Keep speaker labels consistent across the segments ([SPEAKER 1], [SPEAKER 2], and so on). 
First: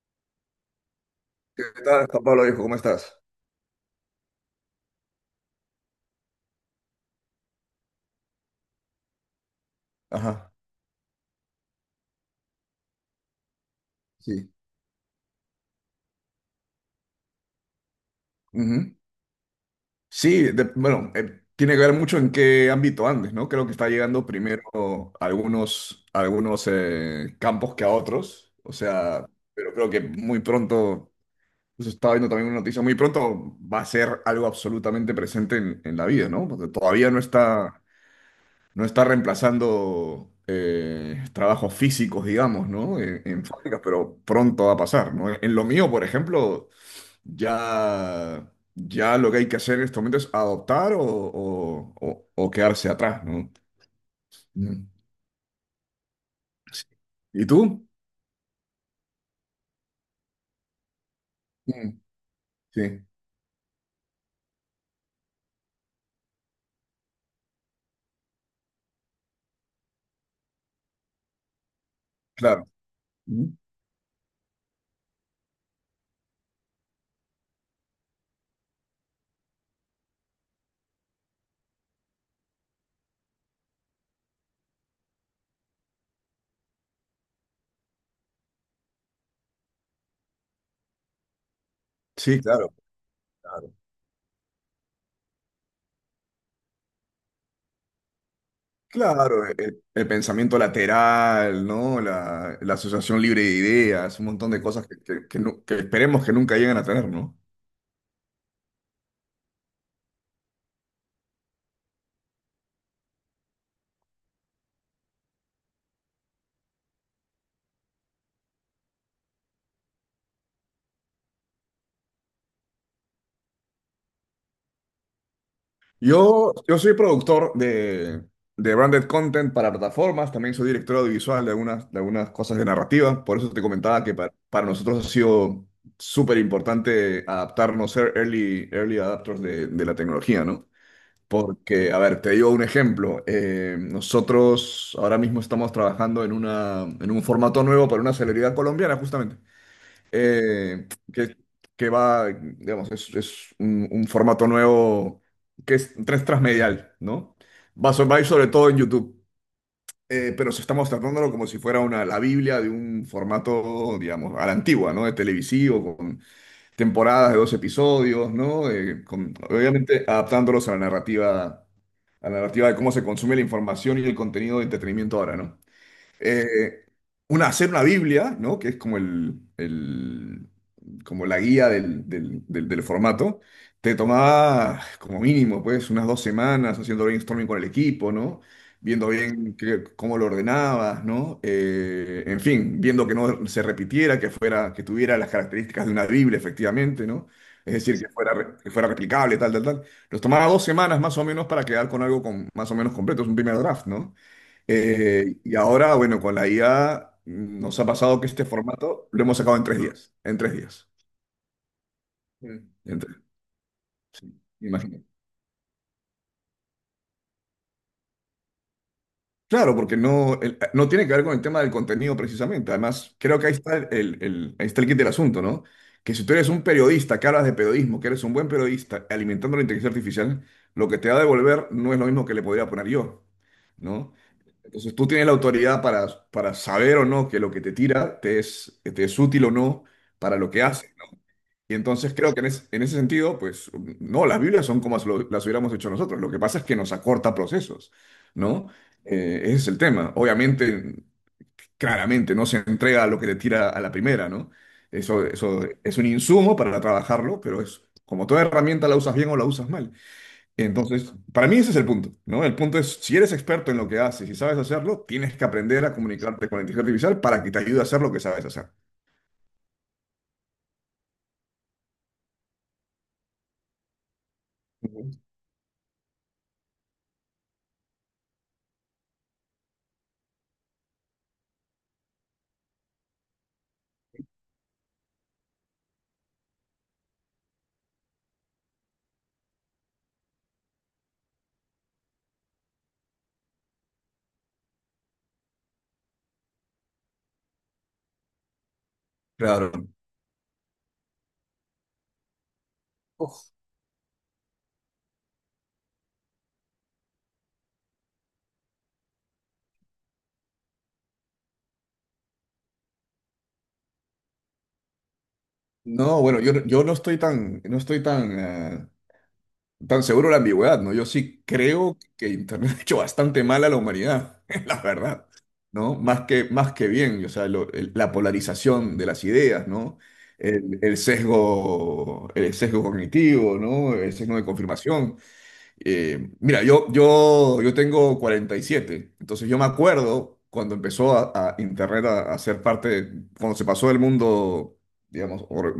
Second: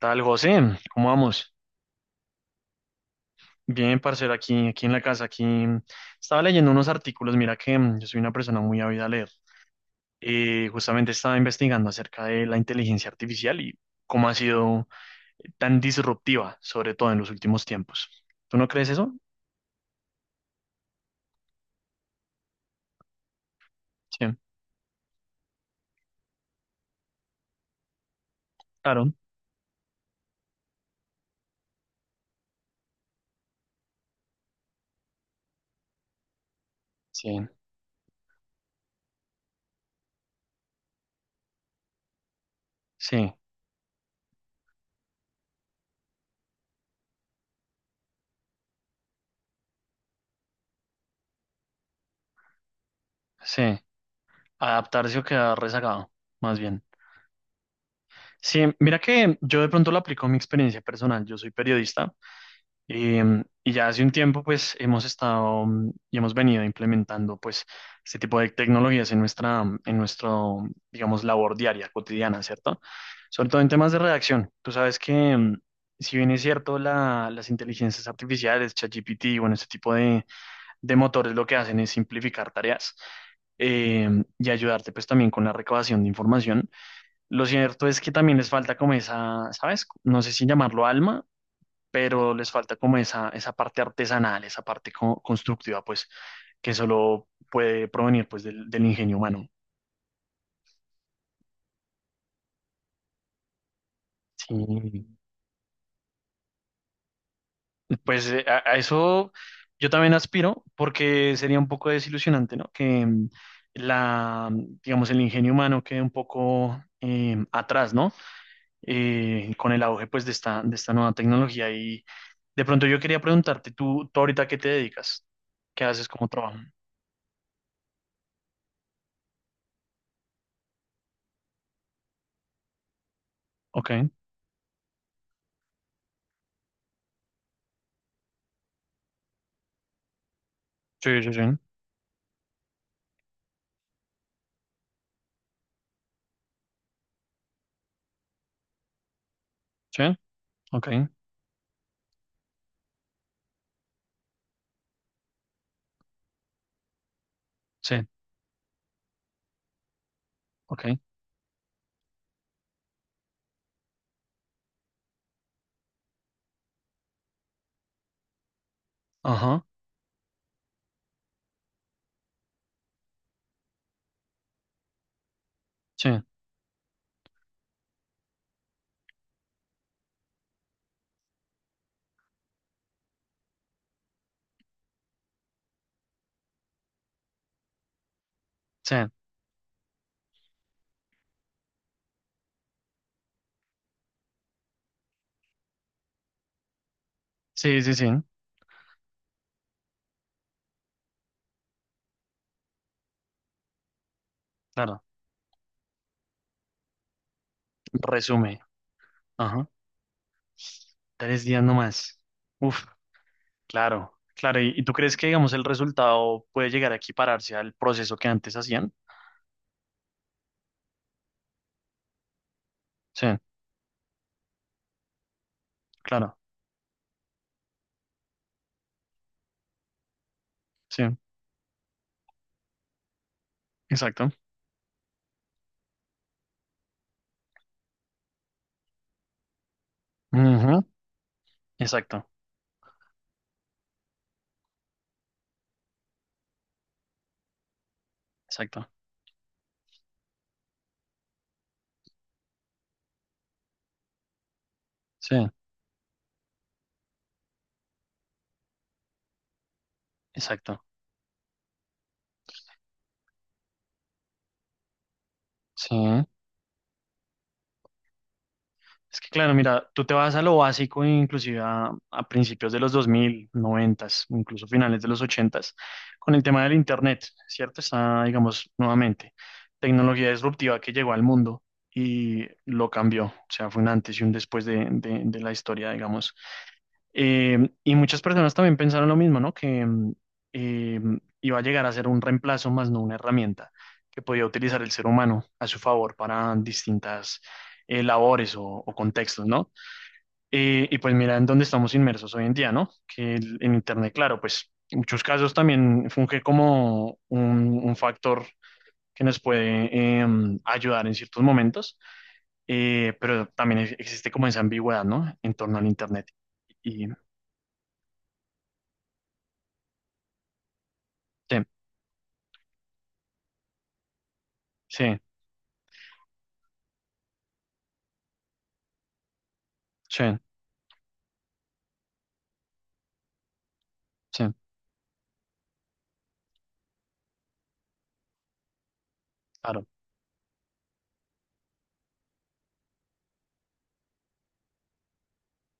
[SPEAKER 1] Tal, José, ¿cómo vamos?
[SPEAKER 2] ¿Qué tal, Juan Pablo, viejo? ¿Cómo estás?
[SPEAKER 1] Bien, parcero, aquí, aquí en la casa, aquí estaba leyendo unos artículos, mira que yo soy una persona muy ávida a leer.
[SPEAKER 2] Ajá,
[SPEAKER 1] Justamente estaba investigando acerca de la inteligencia artificial y cómo ha
[SPEAKER 2] sí.
[SPEAKER 1] sido tan disruptiva, sobre todo en los últimos tiempos. ¿Tú no crees
[SPEAKER 2] Ujú.
[SPEAKER 1] eso?
[SPEAKER 2] Sí, bueno, tiene que ver mucho en qué ámbito andes, ¿no? Creo que está llegando
[SPEAKER 1] Sí,
[SPEAKER 2] primero a algunos, campos que a otros, o
[SPEAKER 1] claro.
[SPEAKER 2] sea, pero creo que muy pronto, pues estaba viendo también una noticia, muy pronto va a ser algo absolutamente presente en, la vida, ¿no? Porque todavía no
[SPEAKER 1] Sí,
[SPEAKER 2] está, no está reemplazando trabajos físicos, digamos, ¿no? En,
[SPEAKER 1] sí,
[SPEAKER 2] en fábricas, pero pronto va a pasar, ¿no? En lo mío, por ejemplo. Ya lo que hay que hacer en este momento es adoptar o quedarse atrás, ¿no?
[SPEAKER 1] sí.
[SPEAKER 2] Mm.
[SPEAKER 1] Adaptarse o quedar rezagado, más bien.
[SPEAKER 2] Sí. ¿Y tú?
[SPEAKER 1] Sí, mira que yo de pronto lo aplico a mi experiencia personal. Yo soy
[SPEAKER 2] Mm,
[SPEAKER 1] periodista.
[SPEAKER 2] sí,
[SPEAKER 1] Y ya hace un tiempo, pues, hemos estado y hemos venido implementando, pues, este tipo de tecnologías en en nuestro, digamos, labor diaria, cotidiana,
[SPEAKER 2] claro.
[SPEAKER 1] ¿cierto? Sobre
[SPEAKER 2] Mm.
[SPEAKER 1] todo en temas de redacción. Tú sabes que, si bien es cierto, las inteligencias artificiales, ChatGPT, bueno, este tipo de motores lo que hacen es simplificar tareas y ayudarte, pues, también con la recabación de información. Lo cierto es que también les falta como esa, ¿sabes? No sé si llamarlo alma, pero
[SPEAKER 2] Sí,
[SPEAKER 1] les
[SPEAKER 2] claro,
[SPEAKER 1] falta como esa
[SPEAKER 2] claro.
[SPEAKER 1] parte artesanal, esa parte constructiva, pues, que solo puede provenir, pues, del ingenio
[SPEAKER 2] Claro,
[SPEAKER 1] humano.
[SPEAKER 2] el pensamiento lateral, ¿no? La asociación libre de ideas, un montón de cosas que,
[SPEAKER 1] Sí.
[SPEAKER 2] que- que nu- que esperemos que nunca lleguen a tener, ¿no?
[SPEAKER 1] Pues a eso yo también aspiro, porque sería un poco desilusionante, ¿no? Que la, digamos, el ingenio humano quede un poco atrás, ¿no? Con el auge, pues, de esta nueva tecnología. Y de pronto yo quería preguntarte, ¿tú ahorita qué te dedicas? ¿Qué haces como
[SPEAKER 2] Yo,
[SPEAKER 1] trabajo?
[SPEAKER 2] yo soy productor de branded content para plataformas, también soy director audiovisual de algunas cosas de narrativa, por eso te
[SPEAKER 1] Ok.
[SPEAKER 2] comentaba que para nosotros ha sido súper importante adaptarnos, ser early adapters de la tecnología, ¿no?
[SPEAKER 1] Sí, sí, sí.
[SPEAKER 2] Porque, a ver, te digo un ejemplo, nosotros ahora mismo estamos trabajando en una, en un formato nuevo para una celebridad colombiana, justamente
[SPEAKER 1] Sí,
[SPEAKER 2] eh,
[SPEAKER 1] ok.
[SPEAKER 2] que, que va, digamos, es un formato nuevo que es tres transmedial, ¿no? Va,
[SPEAKER 1] Sí.
[SPEAKER 2] so- va a ir sobre todo en YouTube, pero se
[SPEAKER 1] Ok.
[SPEAKER 2] estamos tratándolo como si fuera la Biblia de un formato, digamos, a la antigua, ¿no? De televisivo, con temporadas de 2 episodios, ¿no?
[SPEAKER 1] Ajá.
[SPEAKER 2] Obviamente adaptándolos a la narrativa, de cómo se consume la información y el contenido de entretenimiento ahora, ¿no?
[SPEAKER 1] Sí,
[SPEAKER 2] eh, Hacer una Biblia, ¿no? Que es como como la guía del formato, te tomaba como mínimo, pues, unas 2 semanas haciendo brainstorming con el equipo, ¿no?
[SPEAKER 1] sí,
[SPEAKER 2] Viendo bien cómo lo ordenabas, ¿no? En fin, viendo que no se repitiera, que fuera, que tuviera las características de una Biblia, efectivamente, ¿no? Es
[SPEAKER 1] sí, sí,
[SPEAKER 2] decir, que
[SPEAKER 1] sí.
[SPEAKER 2] fuera, re- que fuera replicable, tal, tal, tal. Nos tomaba 2 semanas más o menos para quedar con algo con, más o menos completo, es un primer draft, ¿no?
[SPEAKER 1] Claro.
[SPEAKER 2] Y ahora, bueno, con la IA nos ha pasado que este
[SPEAKER 1] Resume.
[SPEAKER 2] formato lo hemos sacado en
[SPEAKER 1] Ajá.
[SPEAKER 2] 3 días. En tres días.
[SPEAKER 1] 3 días nomás.
[SPEAKER 2] Mm.
[SPEAKER 1] Uf,
[SPEAKER 2] En tres,
[SPEAKER 1] claro, claro. ¿Y tú
[SPEAKER 2] imagino.
[SPEAKER 1] crees que, digamos, el resultado puede llegar a equipararse al proceso que antes hacían?
[SPEAKER 2] Claro, porque no, no tiene que ver con el tema del contenido precisamente. Además,
[SPEAKER 1] Sí,
[SPEAKER 2] creo que ahí está ahí está el kit del asunto, ¿no? Que si tú
[SPEAKER 1] claro.
[SPEAKER 2] eres un periodista que hablas de periodismo, que eres un buen periodista alimentando la inteligencia artificial, lo que
[SPEAKER 1] Sí,
[SPEAKER 2] te va a devolver no es lo mismo que le podría poner yo, ¿no?
[SPEAKER 1] exacto.
[SPEAKER 2] Entonces tú tienes la autoridad para saber o no que lo que te tira te es útil o no para lo que
[SPEAKER 1] Ujú,
[SPEAKER 2] haces. Y entonces
[SPEAKER 1] exacto,
[SPEAKER 2] creo que en ese sentido, pues no, las Biblias son como las hubiéramos hecho nosotros. Lo que pasa es que nos acorta procesos, ¿no?
[SPEAKER 1] exacto.
[SPEAKER 2] Ese es el tema. Obviamente, claramente, no se entrega lo que te tira a la primera, ¿no? Eso,
[SPEAKER 1] Sí,
[SPEAKER 2] eso es un insumo para trabajarlo, pero es como toda herramienta la usas bien o la usas mal.
[SPEAKER 1] exacto.
[SPEAKER 2] Entonces, para mí ese es el punto, ¿no? El punto es, si eres experto en lo que haces y sabes hacerlo, tienes que aprender a
[SPEAKER 1] Sí.
[SPEAKER 2] comunicarte con la inteligencia artificial para que te ayude a hacer lo que sabes hacer.
[SPEAKER 1] Es que claro, mira, tú te vas a lo básico, inclusive a principios de los 2000, 90, incluso finales de
[SPEAKER 2] Ujú.
[SPEAKER 1] los 80, con el tema del Internet, ¿cierto? Está, digamos, nuevamente, tecnología disruptiva que llegó al mundo y lo cambió. O sea, fue un antes y un después de la historia, digamos, y muchas personas también pensaron lo mismo, ¿no? Que eh, iba a llegar a ser un reemplazo más no una herramienta que podía utilizar el ser humano a su favor para distintas labores o contextos, ¿no?
[SPEAKER 2] Claro.
[SPEAKER 1] Y pues mira en dónde estamos inmersos hoy en día, ¿no? Que en Internet, claro, pues en muchos casos también funge como un factor que nos puede eh, ayudar en ciertos momentos, pero también existe como esa ambigüedad, ¿no? En torno al
[SPEAKER 2] No,
[SPEAKER 1] Internet.
[SPEAKER 2] bueno, yo no
[SPEAKER 1] Y,
[SPEAKER 2] estoy tan, no estoy tan, eh, tan seguro de la ambigüedad, ¿no? Yo sí
[SPEAKER 1] sí,
[SPEAKER 2] creo que Internet ha hecho bastante mal a la humanidad, la
[SPEAKER 1] sí.
[SPEAKER 2] verdad, ¿no? Más que bien, o sea, la polarización de las ideas, ¿no?
[SPEAKER 1] Sí,
[SPEAKER 2] El sesgo, el sesgo cognitivo, ¿no? El sesgo de
[SPEAKER 1] sí,
[SPEAKER 2] confirmación. Mira, yo tengo 47. Entonces yo me
[SPEAKER 1] claro.
[SPEAKER 2] acuerdo cuando empezó a Internet a ser parte, cuando se pasó del mundo, digamos,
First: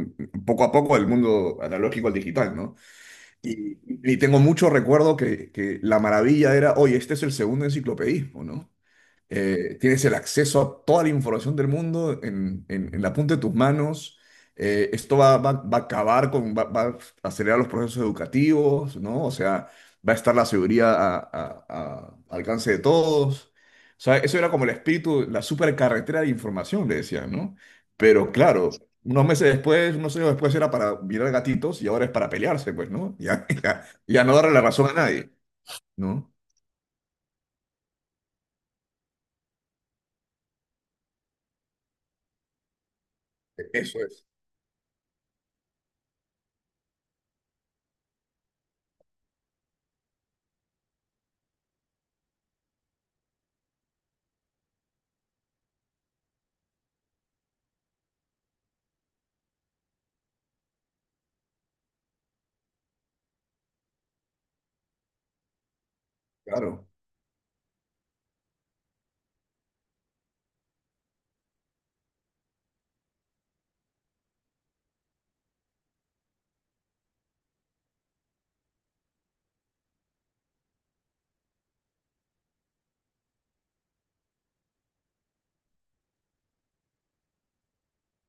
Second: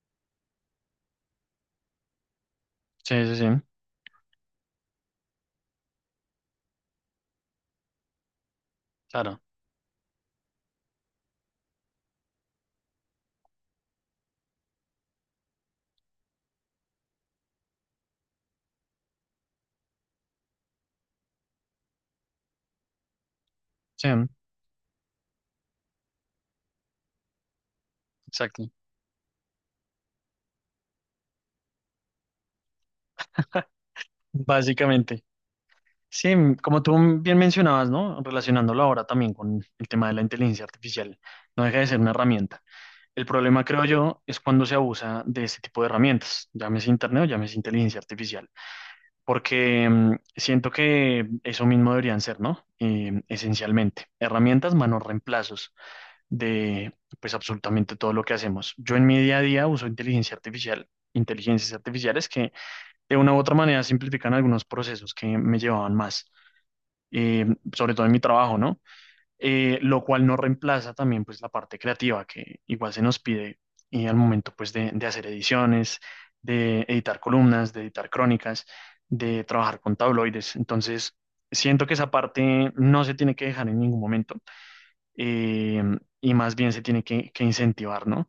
[SPEAKER 2] poco a poco del mundo analógico al digital, ¿no?
[SPEAKER 1] Sí, sí, sí,
[SPEAKER 2] Y, y tengo mucho recuerdo que la maravilla era, oye, este es el segundo enciclopedismo, ¿no?
[SPEAKER 1] claro.
[SPEAKER 2] Tienes el acceso a toda la información del mundo en, en la punta de tus manos. Esto va, va- va a acabar con, va, va a acelerar los procesos educativos, ¿no? O sea, va a estar la seguridad a al alcance de todos. O
[SPEAKER 1] Sí,
[SPEAKER 2] sea, eso era como el espíritu, la supercarretera de información, le decían, ¿no? Pero
[SPEAKER 1] exacto.
[SPEAKER 2] claro, unos meses después, unos años después era para mirar gatitos y ahora es para pelearse, pues, ¿no? Ya, ya no darle la razón a
[SPEAKER 1] Básicamente.
[SPEAKER 2] nadie,
[SPEAKER 1] Sí,
[SPEAKER 2] ¿no?
[SPEAKER 1] como tú bien mencionabas, ¿no? Relacionándolo ahora también con el tema de la inteligencia artificial, no deja de ser una herramienta. El problema, creo
[SPEAKER 2] Eso
[SPEAKER 1] yo,
[SPEAKER 2] es,
[SPEAKER 1] es cuando se abusa de ese tipo de herramientas, llámese internet o llámese inteligencia artificial, porque siento que eso mismo deberían ser, ¿no? Esencialmente, herramientas, manos reemplazos de pues absolutamente todo lo que hacemos. Yo en mi día a día uso inteligencia artificial, inteligencias artificiales que de una u otra manera simplifican algunos procesos que me llevaban más,
[SPEAKER 2] claro.
[SPEAKER 1] eh, sobre todo en mi trabajo, ¿no? Lo cual no reemplaza también pues la parte creativa que igual se nos pide y al momento pues de hacer ediciones, de editar columnas, de editar crónicas, de trabajar con tabloides. Entonces, siento que esa parte no se tiene que dejar en ningún momento eh, y más bien se tiene que incentivar, ¿no?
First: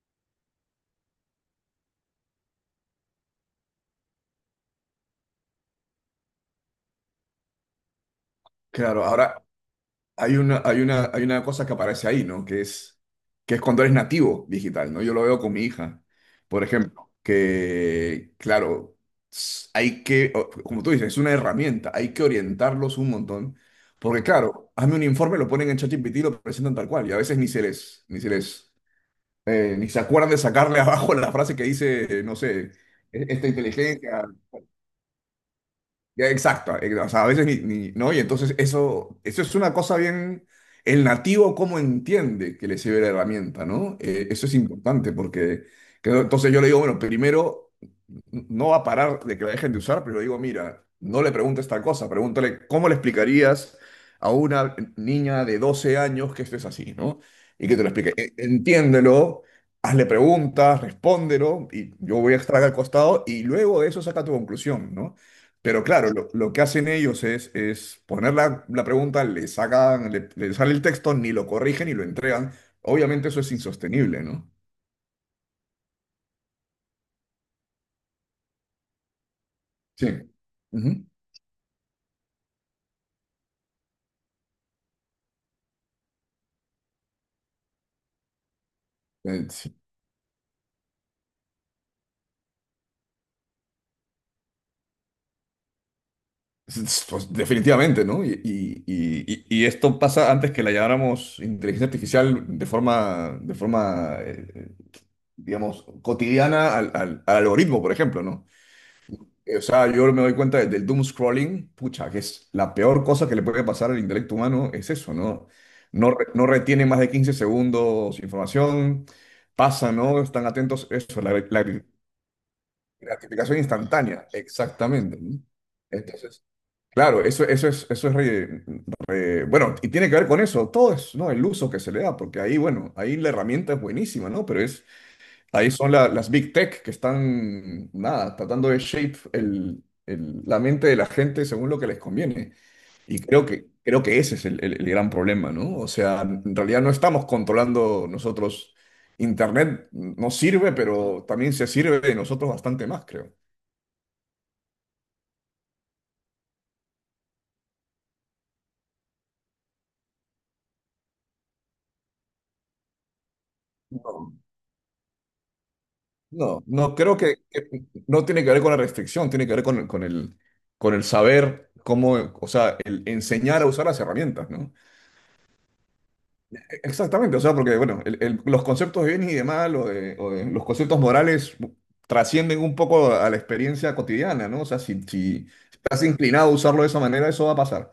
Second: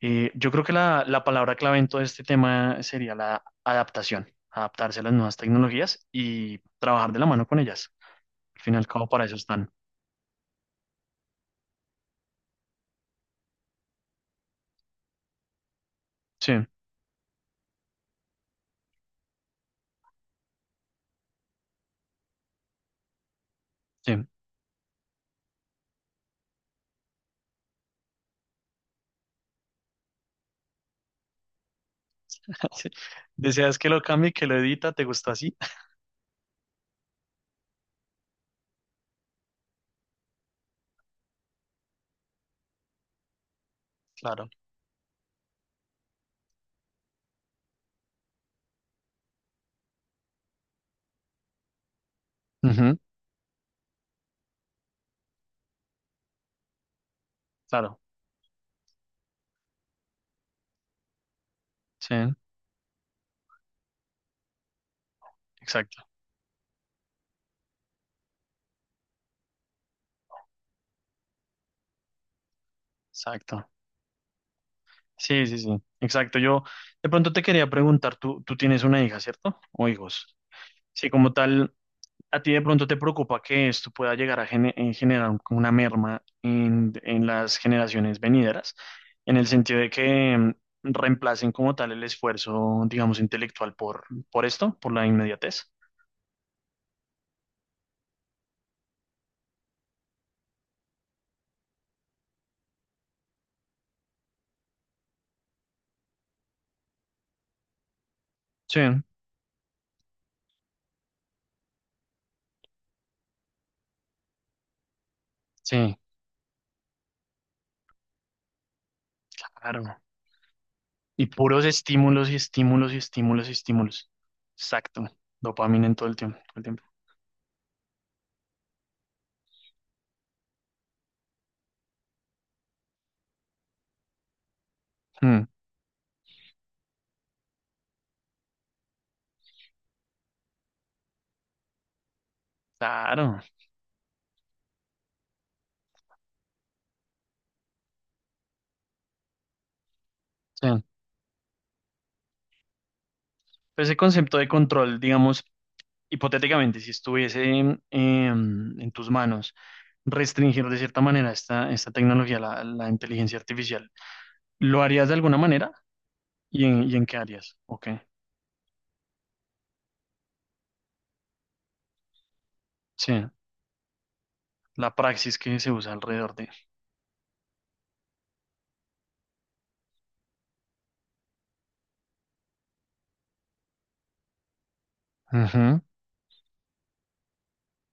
[SPEAKER 1] Yo creo que la palabra clave en todo este tema sería la adaptación, adaptarse a las nuevas tecnologías y trabajar de la mano con ellas. Al fin y al
[SPEAKER 2] Claro,
[SPEAKER 1] cabo, para eso
[SPEAKER 2] ahora,
[SPEAKER 1] están.
[SPEAKER 2] hay una cosa que aparece ahí, ¿no? Que es cuando eres nativo digital, ¿no? Yo lo veo con mi hija,
[SPEAKER 1] Sí,
[SPEAKER 2] por ejemplo, que, claro, hay que, como tú dices, es una herramienta, hay que orientarlos un montón, porque
[SPEAKER 1] sí.
[SPEAKER 2] claro, hazme un informe, lo ponen en ChatGPT y lo presentan tal cual, y a veces ni se acuerdan de sacarle abajo la frase que dice, no sé,
[SPEAKER 1] Sí.
[SPEAKER 2] esta
[SPEAKER 1] ¿Deseas que lo
[SPEAKER 2] inteligencia.
[SPEAKER 1] cambie, que lo edita? ¿Te gustó así?
[SPEAKER 2] Ya, exacto, o sea, a veces ¿no? Y entonces eso es una cosa bien, el nativo cómo entiende que le sirve la herramienta, ¿no? Eso
[SPEAKER 1] Claro.
[SPEAKER 2] es importante porque, que no- entonces yo le digo, bueno, primero no va a parar de que la dejen de usar, pero digo, mira, no le preguntes tal cosa, pregúntale cómo le
[SPEAKER 1] Ujú,
[SPEAKER 2] explicarías a una niña de 12 años que esto es así, ¿no? Y que te lo
[SPEAKER 1] claro,
[SPEAKER 2] explique. Entiéndelo, hazle preguntas, respóndelo, y
[SPEAKER 1] sí,
[SPEAKER 2] yo voy a estar acá al costado, y luego de eso saca tu conclusión, ¿no? Pero
[SPEAKER 1] exacto,
[SPEAKER 2] claro, lo que hacen ellos es, es poner la pregunta, le sacan, le sale el texto, ni lo corrigen ni lo entregan. Obviamente eso es
[SPEAKER 1] exacto.
[SPEAKER 2] insostenible, ¿no?
[SPEAKER 1] Sí, sí, sí, exacto. Yo de pronto te quería preguntar, tú tienes una hija, ¿cierto? O
[SPEAKER 2] Sí.
[SPEAKER 1] hijos.
[SPEAKER 2] Ujú.
[SPEAKER 1] Sí, como tal. ¿A ti de pronto te preocupa que esto pueda llegar a generar como una merma en las generaciones venideras? En el
[SPEAKER 2] Sí.
[SPEAKER 1] sentido de que reemplacen como tal el esfuerzo, digamos, intelectual por, esto, por la inmediatez.
[SPEAKER 2] Pues definitivamente, ¿no? Y esto pasa antes que la llamáramos inteligencia artificial de forma digamos, cotidiana al algoritmo, por ejemplo, ¿no?
[SPEAKER 1] Sí,
[SPEAKER 2] O sea, yo me doy cuenta del doom scrolling, pucha, que es la peor cosa que le puede pasar al intelecto humano, es eso, ¿no?
[SPEAKER 1] sí,
[SPEAKER 2] No, no retiene más de 15 segundos información, pasa,
[SPEAKER 1] claro.
[SPEAKER 2] ¿no? Están atentos, eso,
[SPEAKER 1] Y
[SPEAKER 2] la
[SPEAKER 1] puros estímulos y estímulos y estímulos y
[SPEAKER 2] gratificación
[SPEAKER 1] estímulos.
[SPEAKER 2] instantánea,
[SPEAKER 1] Exacto.
[SPEAKER 2] exactamente, ¿no?
[SPEAKER 1] Dopamina en todo el tiempo.
[SPEAKER 2] Entonces
[SPEAKER 1] Todo el tiempo.
[SPEAKER 2] claro, eso, eso es re- re- bueno, y tiene que ver con eso, todo es, ¿no? El uso que se le da, porque ahí, bueno, ahí la herramienta es buenísima, ¿no? Pero
[SPEAKER 1] Mm,
[SPEAKER 2] ahí son las big tech que están, nada, tratando de shape la mente de la gente según lo que les conviene. Y
[SPEAKER 1] claro.
[SPEAKER 2] creo que ese es el gran problema, ¿no? O sea, en realidad no estamos controlando nosotros. Internet nos sirve,
[SPEAKER 1] Sí.
[SPEAKER 2] pero también se sirve de nosotros bastante más, creo.
[SPEAKER 1] Pues ese concepto de control, digamos, hipotéticamente, si estuviese en tus manos restringir de cierta manera esta tecnología, la inteligencia artificial, ¿lo harías de alguna manera?
[SPEAKER 2] No,
[SPEAKER 1] ¿Y en, y
[SPEAKER 2] no
[SPEAKER 1] en
[SPEAKER 2] creo
[SPEAKER 1] qué áreas? Ok,
[SPEAKER 2] no tiene que ver con la restricción, tiene que ver con el saber cómo, o sea, el
[SPEAKER 1] sí,
[SPEAKER 2] enseñar a usar las herramientas, ¿no?
[SPEAKER 1] la praxis que se usa alrededor de.
[SPEAKER 2] Exactamente, o sea, porque, bueno, los conceptos de bien y de mal los conceptos morales trascienden un poco a la experiencia cotidiana, ¿no? O sea, si
[SPEAKER 1] Ujú,
[SPEAKER 2] estás inclinado a usarlo de esa manera, eso va a pasar.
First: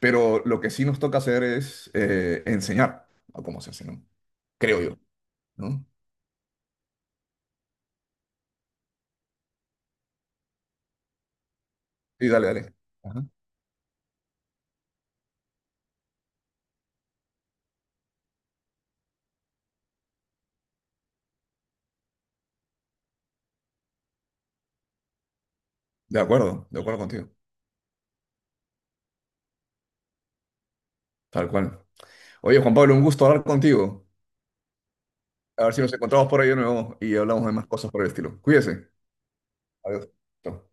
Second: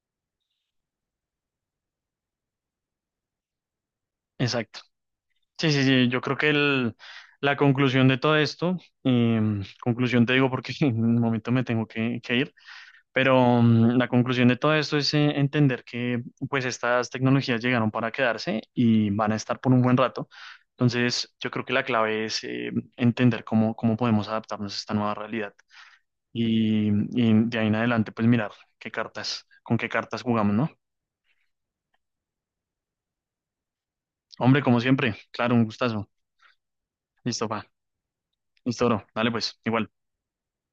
[SPEAKER 2] Pero lo que sí nos toca hacer es enseñar a cómo se hace, ¿no?
[SPEAKER 1] exacto.
[SPEAKER 2] Creo yo,
[SPEAKER 1] Sí, sí,
[SPEAKER 2] ¿no?
[SPEAKER 1] sí, yo creo que la conclusión de todo esto, conclusión te digo porque en un momento me tengo que
[SPEAKER 2] Sí,
[SPEAKER 1] que
[SPEAKER 2] dale,
[SPEAKER 1] ir.
[SPEAKER 2] dale. Ajá.
[SPEAKER 1] Pero la conclusión de todo esto es entender que pues estas tecnologías llegaron para quedarse y van a estar por un buen rato. Entonces, yo creo que la clave es entender cómo podemos adaptarnos a esta nueva realidad
[SPEAKER 2] De
[SPEAKER 1] y,
[SPEAKER 2] acuerdo contigo,
[SPEAKER 1] y de ahí en adelante pues mirar qué cartas, con qué cartas jugamos, ¿no?
[SPEAKER 2] tal cual. Oye, Juan Pablo, un gusto hablar contigo.
[SPEAKER 1] Hombre, como siempre, claro, un
[SPEAKER 2] A ver si nos
[SPEAKER 1] gustazo.
[SPEAKER 2] encontramos por ahí de nuevo y hablamos
[SPEAKER 1] Listo,
[SPEAKER 2] de
[SPEAKER 1] va.
[SPEAKER 2] más cosas por el estilo.
[SPEAKER 1] Listo,
[SPEAKER 2] Cuídese.
[SPEAKER 1] bro. Dale pues, igual.
[SPEAKER 2] Adiós. Chao.